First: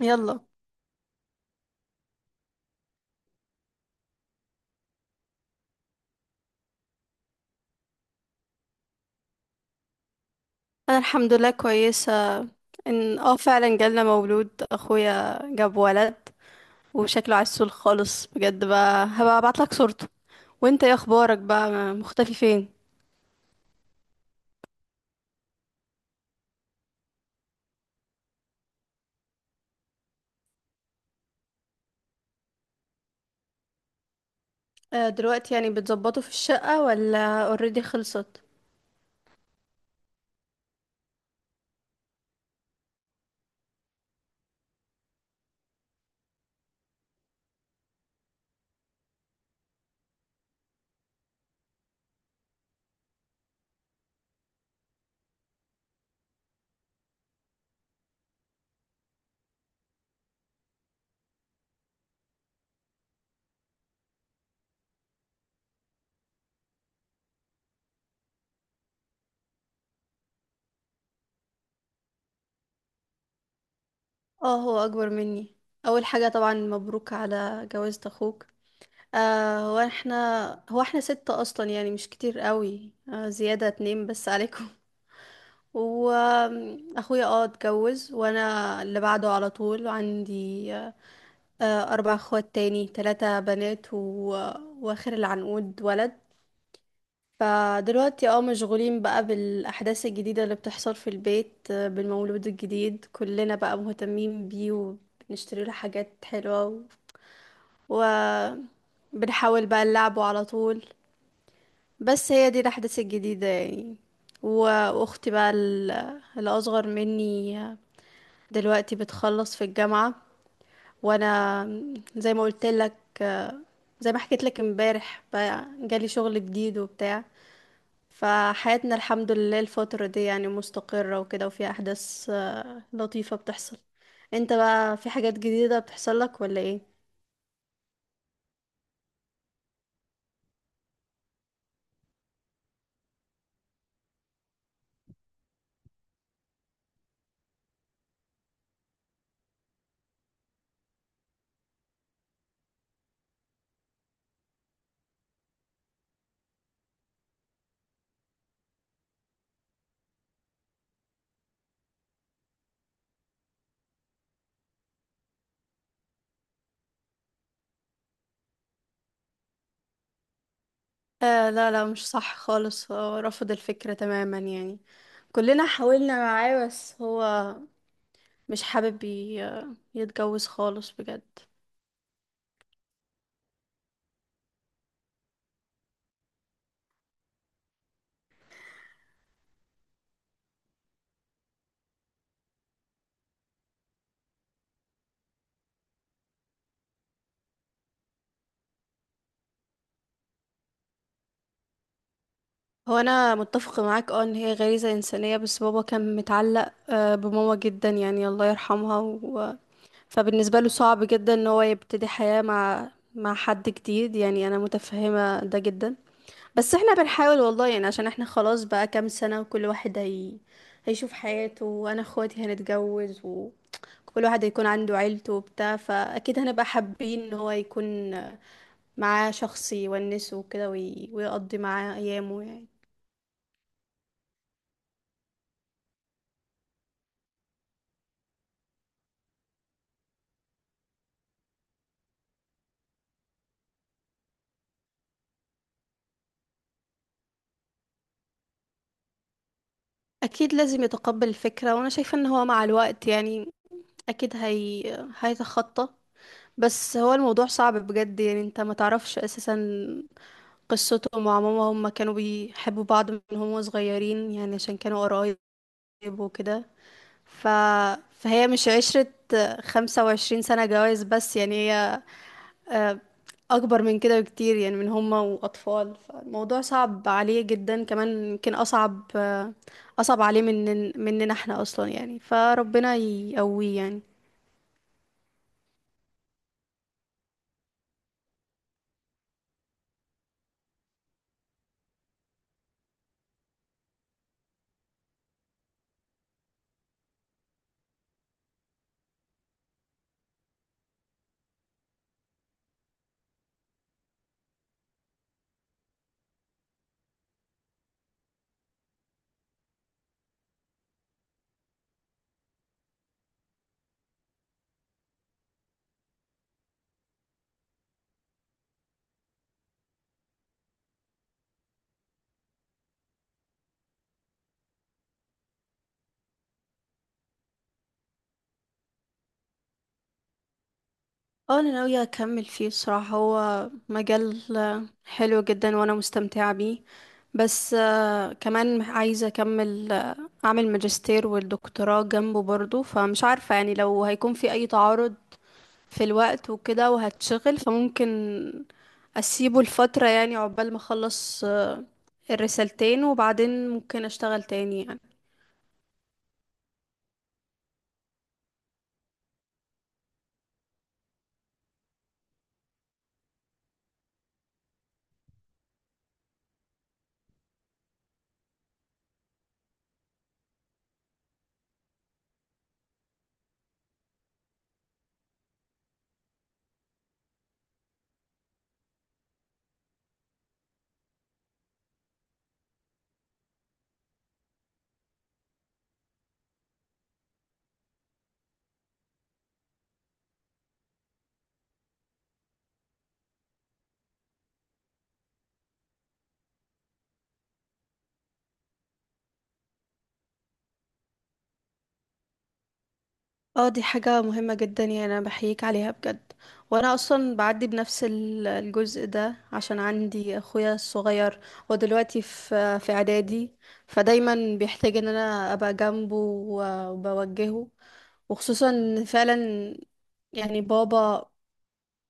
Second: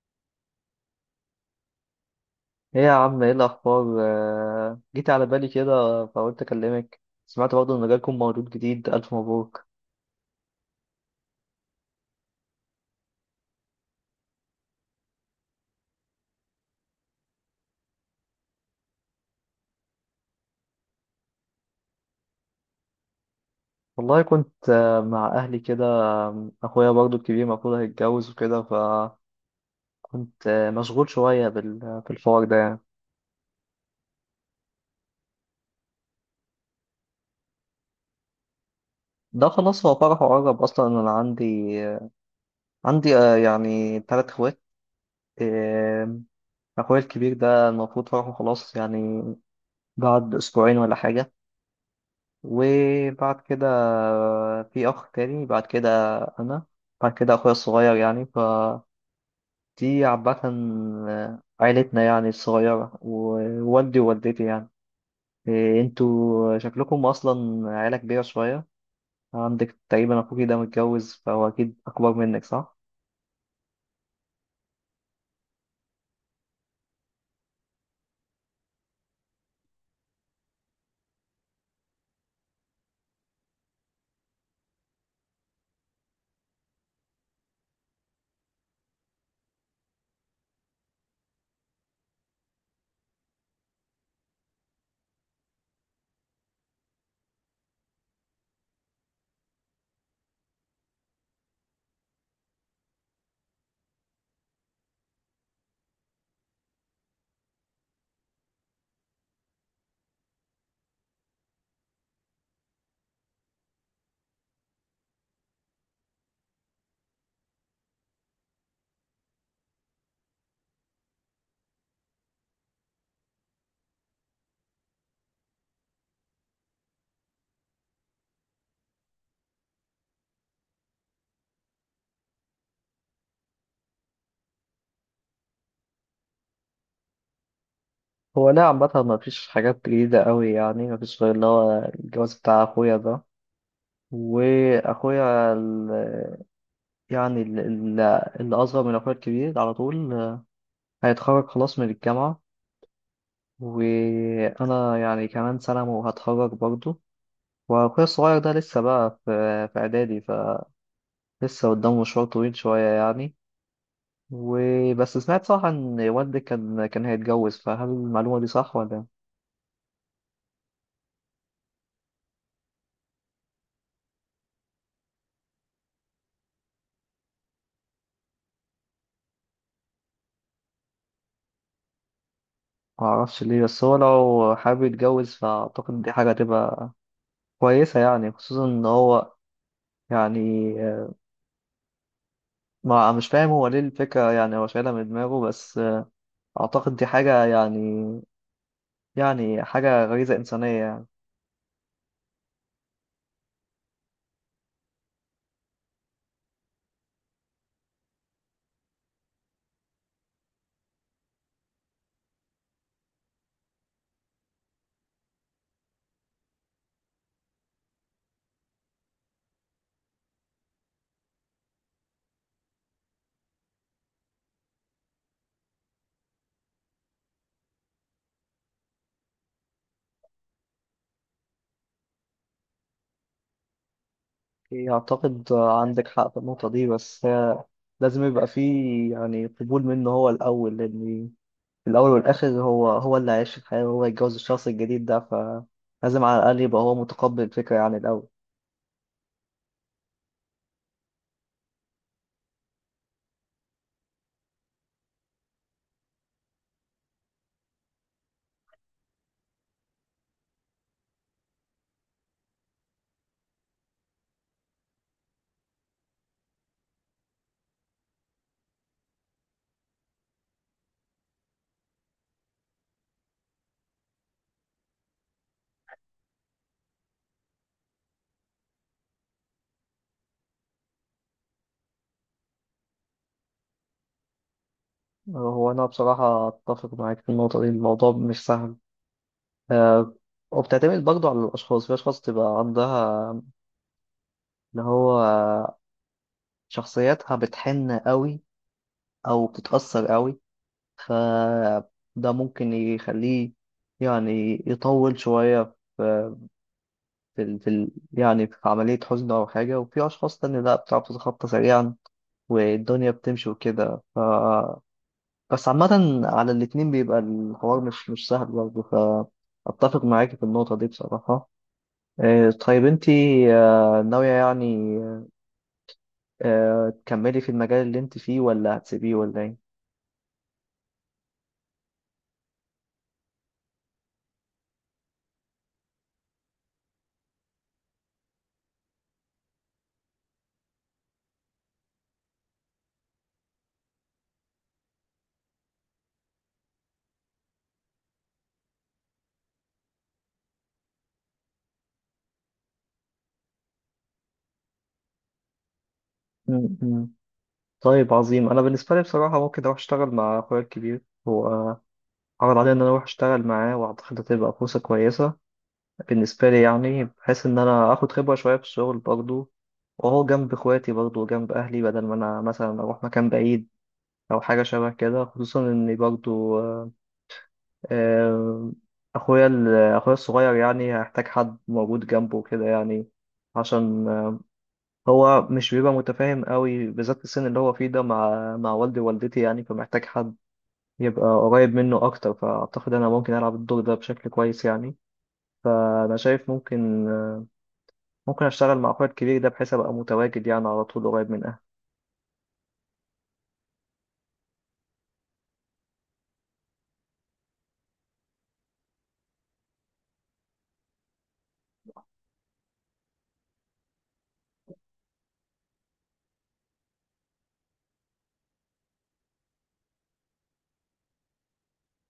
يلا. ايه يا عم، ايه الاخبار؟ جيت على بالي كده فقلت اكلمك. سمعت برضه ان جالكم مولود جديد، الف مبروك. انا الحمد لله كويسه. ان فعلا جالنا مولود، اخويا جاب ولد وشكله عسول خالص بجد. بقى هبقى ابعتلك صورته. وانت ايه اخبارك بقى، مختفي فين؟ والله كنت مع اهلي كده. اخويا برضه الكبير المفروض هيتجوز وكده، فكنت مشغول شويه بالحوار ده يعني. دلوقتي يعني بتظبطوا في الشقه ولا اوريدي خلصت؟ ده خلاص، هو فرحه قرب اصلا. انا عندي يعني 3 اخوات. آم، اخويا الكبير ده المفروض فرحه خلاص يعني بعد اسبوعين ولا حاجه. وبعد كده في أخ تاني، بعد كده أنا، بعد كده أخويا الصغير يعني. فدي عامة عيلتنا يعني الصغيرة، ووالدي ووالدتي يعني. إيه، انتوا شكلكم أصلا عيلة كبيرة شوية. عندك تقريبا أخوكي ده متجوز، فهو أكيد أكبر منك، صح؟ اه، هو اكبر مني. اول حاجه طبعا مبروك على جوازة اخوك. آه هو احنا هو احنا ستة اصلا يعني، مش كتير قوي، زياده اتنين بس عليكم. واخويا اتجوز، وانا اللي بعده على طول، عندي اربع اخوات تاني، ثلاثة بنات واخر العنقود ولد. فدلوقتي مشغولين بقى بالاحداث الجديدة اللي بتحصل في البيت، بالمولود الجديد كلنا بقى مهتمين بيه وبنشتري له حاجات حلوة، و... وبنحاول بقى نلعبه على طول. بس هي دي الاحداث الجديدة يعني. و- واختي بقى الاصغر مني دلوقتي بتخلص في الجامعة. وانا زي ما قلت لك، زي ما حكيت لك امبارح بقى جالي شغل جديد وبتاع. فحياتنا الحمد لله الفترة دي يعني مستقرة وكده، وفي احداث لطيفة بتحصل. انت بقى في حاجات جديدة بتحصل لك ولا ايه؟ هو لا، عامة مفيش حاجات جديدة أوي يعني، مفيش غير اللي هو الجواز بتاع أخويا ده. وأخويا ال- يعني ال- ال- اللي أصغر من أخويا الكبير على طول هيتخرج خلاص من الجامعة. وأنا يعني كمان سنة وهتخرج برضه. وأخويا الصغير ده لسه بقى في إعدادي، فلسه قدامه مشوار طويل شوية يعني. وبس، سمعت صح إن والدي كان هيتجوز، فهل المعلومة دي صح ولا؟ آه لا لا، مش صح خالص، هو رفض الفكرة تماما يعني. كلنا حاولنا معاه بس هو مش حابب يتجوز خالص بجد. معرفش ليه، بس هو لو حابب يتجوز فأعتقد دي حاجة تبقى كويسة يعني. خصوصا إن هو يعني، ما مش فاهم هو ليه الفكرة يعني، هو شايلها من دماغه بس. أعتقد دي حاجة يعني حاجة غريزة إنسانية يعني. هو انا متفقه معاك ان هي غريزه انسانيه، بس بابا كان متعلق بماما جدا يعني، الله يرحمها فبالنسبه له صعب جدا ان هو يبتدي حياه مع حد جديد يعني، انا متفهمه ده جدا. بس احنا بنحاول والله يعني، عشان احنا خلاص بقى كام سنه وكل واحد هيشوف حياته، وانا اخواتي هنتجوز وكل واحد هيكون عنده عيلته وبتاع، فاكيد هنبقى حابين ان هو يكون معاه شخص يونسه وكده ويقضي معاه ايامه يعني. إيه، أعتقد عندك حق في النقطة دي، بس هي لازم يبقى فيه يعني قبول منه هو الأول. لأن في الأول والآخر هو هو اللي هيعيش الحياة وهو يتجوز الشخص الجديد ده، فلازم على الأقل يبقى هو متقبل الفكرة يعني الأول. اكيد لازم يتقبل الفكرة، وانا شايفة ان هو مع الوقت يعني اكيد هيتخطى. بس هو الموضوع صعب بجد يعني، انت ما تعرفش اساسا قصته مع ماما. هما كانوا بيحبوا بعض من هما صغيرين يعني، عشان كانوا قرايب وكده ف... فهي مش عشرة، 25 سنة جواز بس يعني. هي آه، اكبر من كده بكتير يعني، من هما واطفال. فالموضوع صعب عليه جدا، كمان يمكن اصعب عليه من مننا احنا اصلا يعني، فربنا يقويه يعني. هو أنا بصراحة أتفق معاك في النقطة دي، الموضوع مش سهل. آه، وبتعتمد برضه على الأشخاص. في أشخاص تبقى عندها اللي هو شخصيتها بتحن قوي أو بتتأثر قوي، فده ممكن يخليه يعني يطول شوية في يعني في عملية حزن أو حاجة. وفي أشخاص تانية لأ، بتعرف تتخطى سريعا والدنيا بتمشي وكده. ف بس عامة على الاتنين بيبقى الحوار مش سهل برضه، فأتفق معاكي في النقطة دي بصراحة. طيب، انتي ناوية يعني تكملي في المجال اللي انت فيه ولا هتسيبيه ولا ايه؟ اه انا ناوية اكمل فيه الصراحة، هو مجال حلو جدا وانا مستمتعة بيه. بس كمان عايزة اكمل، اعمل ماجستير والدكتوراه جنبه برضو، فمش عارفة يعني لو هيكون في اي تعارض في الوقت وكده وهتشغل، فممكن اسيبه لفترة يعني، عقبال ما اخلص الرسالتين، وبعدين ممكن اشتغل تاني يعني. طيب عظيم. انا بالنسبه لي بصراحه ممكن اروح اشتغل مع اخويا الكبير. هو عرض عليا ان انا اروح اشتغل معاه، واعتقد هتبقى فرصه كويسه بالنسبه لي يعني، بحيث ان انا اخد خبره شويه في الشغل برضه، وهو جنب اخواتي برضه وجنب اهلي، بدل ما انا مثلا اروح مكان بعيد او حاجه شبه كده. خصوصا ان برضه آه، اخويا ال- اخويا الصغير يعني هيحتاج حد موجود جنبه كده يعني، عشان هو مش بيبقى متفاهم قوي بالذات في السن اللي هو فيه ده مع والدي ووالدتي يعني، فمحتاج حد يبقى قريب منه أكتر. فأعتقد أنا ممكن ألعب الدور ده بشكل كويس يعني. فأنا شايف ممكن أشتغل مع أخويا الكبير ده، بحيث أبقى متواجد يعني على طول قريب من أهلي. اه، دي حاجة مهمة جدا يعني، انا بحييك عليها بجد. وانا اصلا بعدي بنفس الجزء ده، عشان عندي اخويا الصغير هو دلوقتي في اعدادي، فدايما بيحتاج ان انا ابقى جنبه وبوجهه، وخصوصا إن فعلا يعني بابا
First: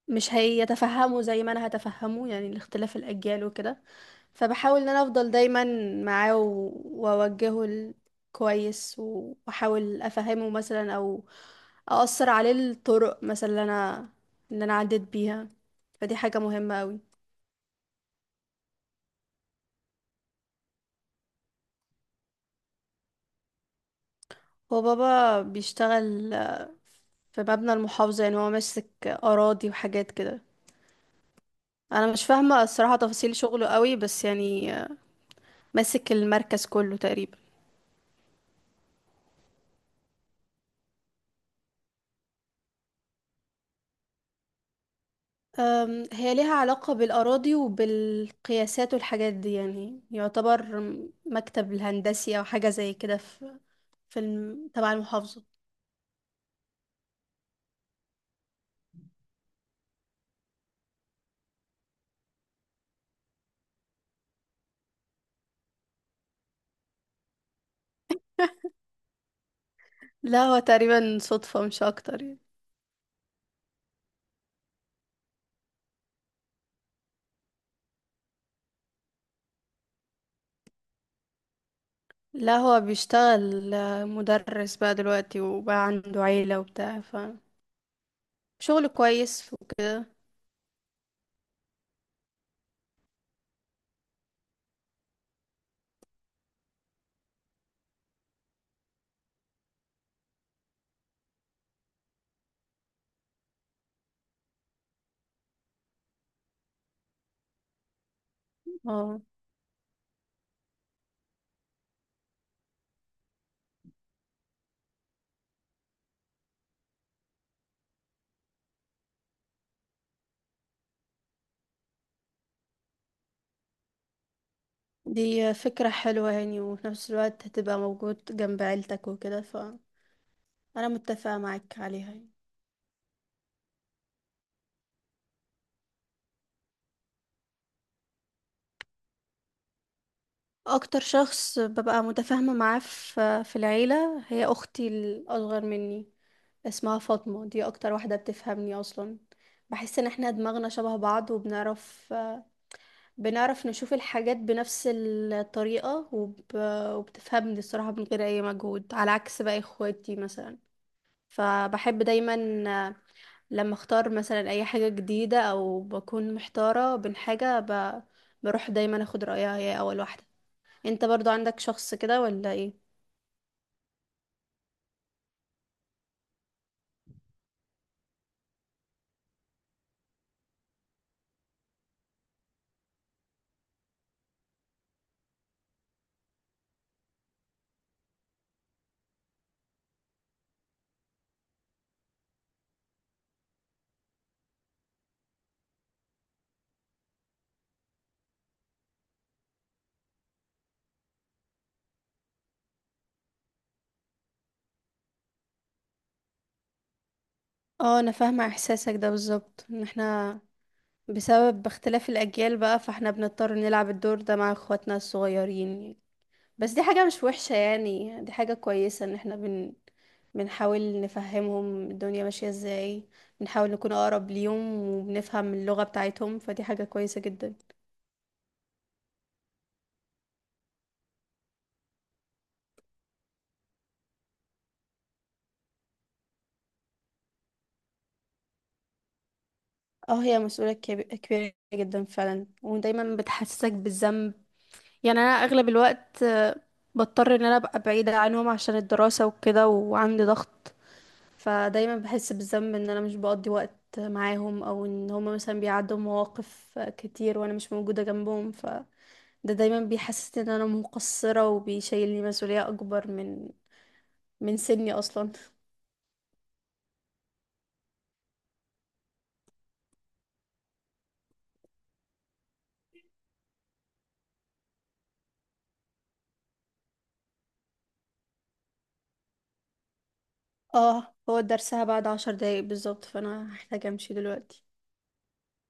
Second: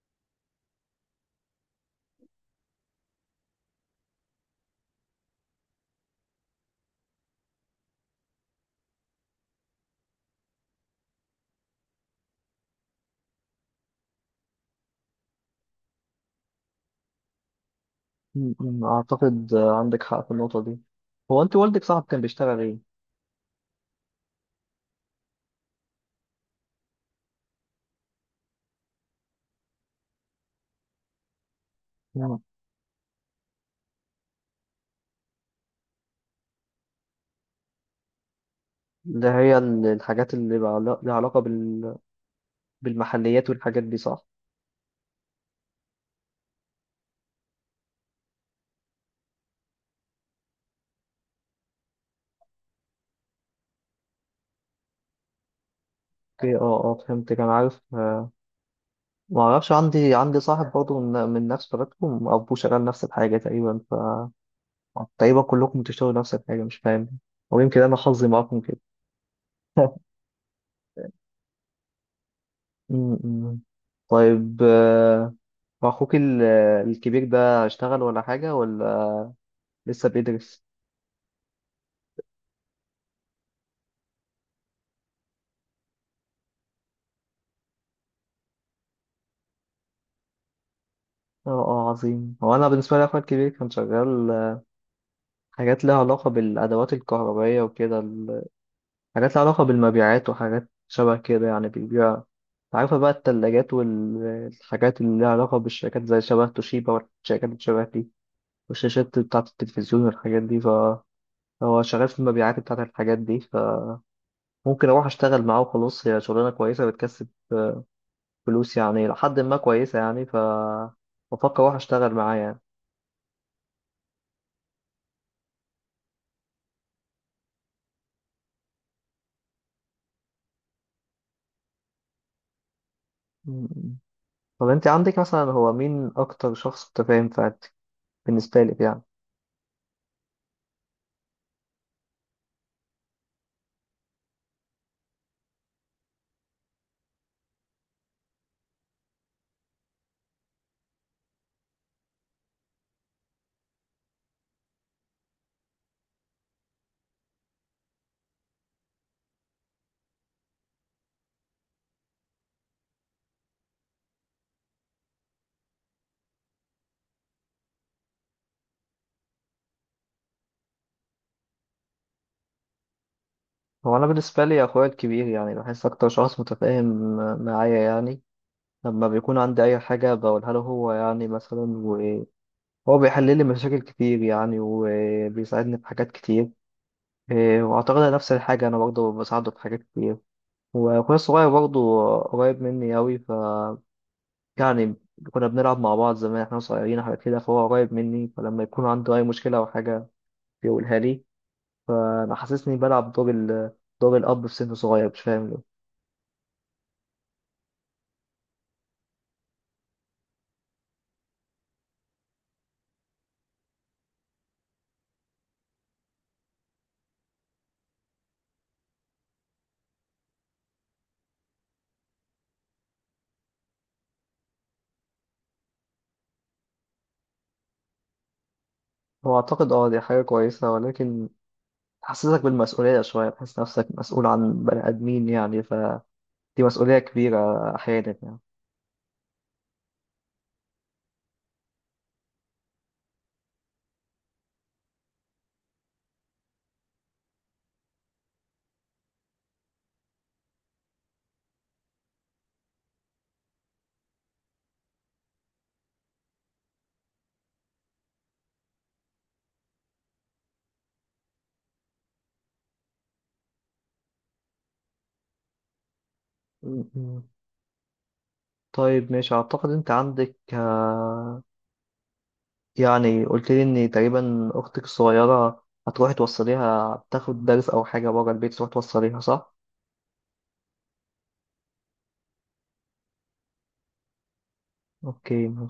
مش هيتفهموا زي ما انا هتفهمه يعني، الاختلاف الاجيال وكده. فبحاول ان انا افضل دايما معاه، واوجهه كويس، واحاول افهمه مثلا، او اقصر عليه الطرق مثلا اللي انا ان انا عديت بيها. فدي حاجة مهمة قوي. م- م، أعتقد عندك حق في النقطة دي. هو أنت، والدك صاحب كان بيشتغل إيه؟ هو بابا بيشتغل في مبنى المحافظة، يعني هو ماسك اراضي وحاجات كده. انا مش م، فاهمة الصراحة تفاصيل شغله قوي، بس يعني ماسك المركز كله تقريبا. اللي هي الحاجات اللي بقى لها علاقة بالمحليات والحاجات دي، صح؟ هي ليها علاقة بالأراضي وبالقياسات والحاجات دي، يعني يعتبر مكتب الهندسي أو حاجة زي كده في تبع المحافظة. اوكي، اه، اه، فهمت. كان عارف ما اعرفش. عندي صاحب برضه من نفس بلدكم، ابوه شغال نفس الحاجه تقريبا. طيب كلكم بتشتغلوا نفس الحاجة، مش فاهم. ويمكن أنا حظي معاكم كده. لا هو تقريبا صدفة، مش أكتر يعني. م- م. طيب، أخوك الكبير ده اشتغل ولا حاجة، ولا لسه بيدرس؟ لا هو بيشتغل مدرس بقى دلوقتي، وبقى عنده عيلة وبتاع، فشغل كويس. اه، اه، عظيم. هو أنا بالنسبة لي أخويا الكبير كان شغال حاجات لها علاقة بالأدوات الكهربائية وكده. حاجات لها علاقة بالمبيعات وحاجات شبه كده يعني، بيبيع، عارفة بقى، التلاجات والحاجات اللي لها علاقة بالشركات زي شبه توشيبا والشركات اللي شبه دي، والشاشات اه بتاعة التلفزيون والحاجات دي. هو شغال في المبيعات بتاعت الحاجات دي، فممكن اروح اشتغل معاه وخلاص. هي شغلانه كويسه، بتكسب فلوس يعني لحد ما كويسه يعني. ف بفكر اروح اشتغل معاه يعني. دي فكرة حلوة يعني، وفي نفس الوقت هتبقى موجود جنب عيلتك وكده، فأنا متفقة معاك عليها يعني. م- طب، انت عندك مثلا، هو مين اكتر شخص متفاهم في عيلتك بالنسبه لك يعني؟ اكتر شخص ببقى متفاهمة معاه في العيلة هي اختي الاصغر مني، اسمها فاطمة. دي اكتر واحدة بتفهمني اصلا، بحس ان احنا دماغنا شبه بعض، وبنعرف نشوف الحاجات بنفس الطريقة، وبتفهمني الصراحة من غير اي مجهود، على عكس باقي اخواتي مثلا. فبحب دايما لما اختار مثلا اي حاجة جديدة او بكون محتارة بين بروح دايما اخد رأيها هي اول واحدة. انت برضو عندك شخص كده ولا ايه؟ هو انا بالنسبه لي اخويا الكبير يعني، بحس اكتر شخص متفاهم معايا يعني. لما بيكون عندي اي حاجه بقولها له هو يعني مثلا، وهو بيحل لي مشاكل كتير يعني، وبيساعدني في حاجات كتير. إيه، وأعتقد نفس الحاجة أنا برضه بساعده في حاجات كتير. وأخويا الصغير برضه قريب مني أوي. ف يعني كنا بنلعب مع بعض زمان إحنا صغيرين وحاجات كده، فهو قريب مني. فلما يكون عنده أي مشكلة أو حاجة بيقولها لي. أنا حاسسني بلعب دور دور الأب في سن صغير، مش فاهم ليه. اه، انا فاهمة احساسك ده بالظبط، ان احنا بسبب اختلاف الاجيال بقى، فاحنا بنضطر نلعب الدور ده مع اخواتنا الصغيرين. بس دي حاجة مش وحشة يعني، دي حاجة كويسة ان احنا بنحاول نفهمهم الدنيا ماشية ازاي، بنحاول نكون اقرب ليهم وبنفهم اللغة بتاعتهم، فدي حاجة كويسة جدا. هو أعتقد أه دي حاجة كويسة، ولكن تحسسك بالمسؤولية شوية، تحس نفسك مسؤول عن بني آدمين يعني، فدي مسؤولية كبيرة أحيانا يعني. اه، هي مسؤولية كبيرة جدا فعلا، ودايما بتحسسك بالذنب يعني. انا اغلب الوقت بضطر ان انا ابقى بعيدة عنهم عشان الدراسة وكده، وعندي ضغط. فدايما بحس بالذنب ان انا مش بقضي وقت معاهم، او ان هما مثلا بيعدوا مواقف كتير وانا مش موجودة جنبهم. فده دايما بيحسسني ان انا مقصرة، وبيشيلني مسؤولية اكبر من سني اصلا. م- م. طيب ماشي، أعتقد أنت عندك يعني قلت لي ان تقريبا اختك الصغيره هتروحي توصليها تاخد درس او حاجه بره البيت، تروحي توصليها، صح؟ اه، هو درسها بعد 10 دقايق بالظبط، فانا هحتاج امشي دلوقتي. اوكي.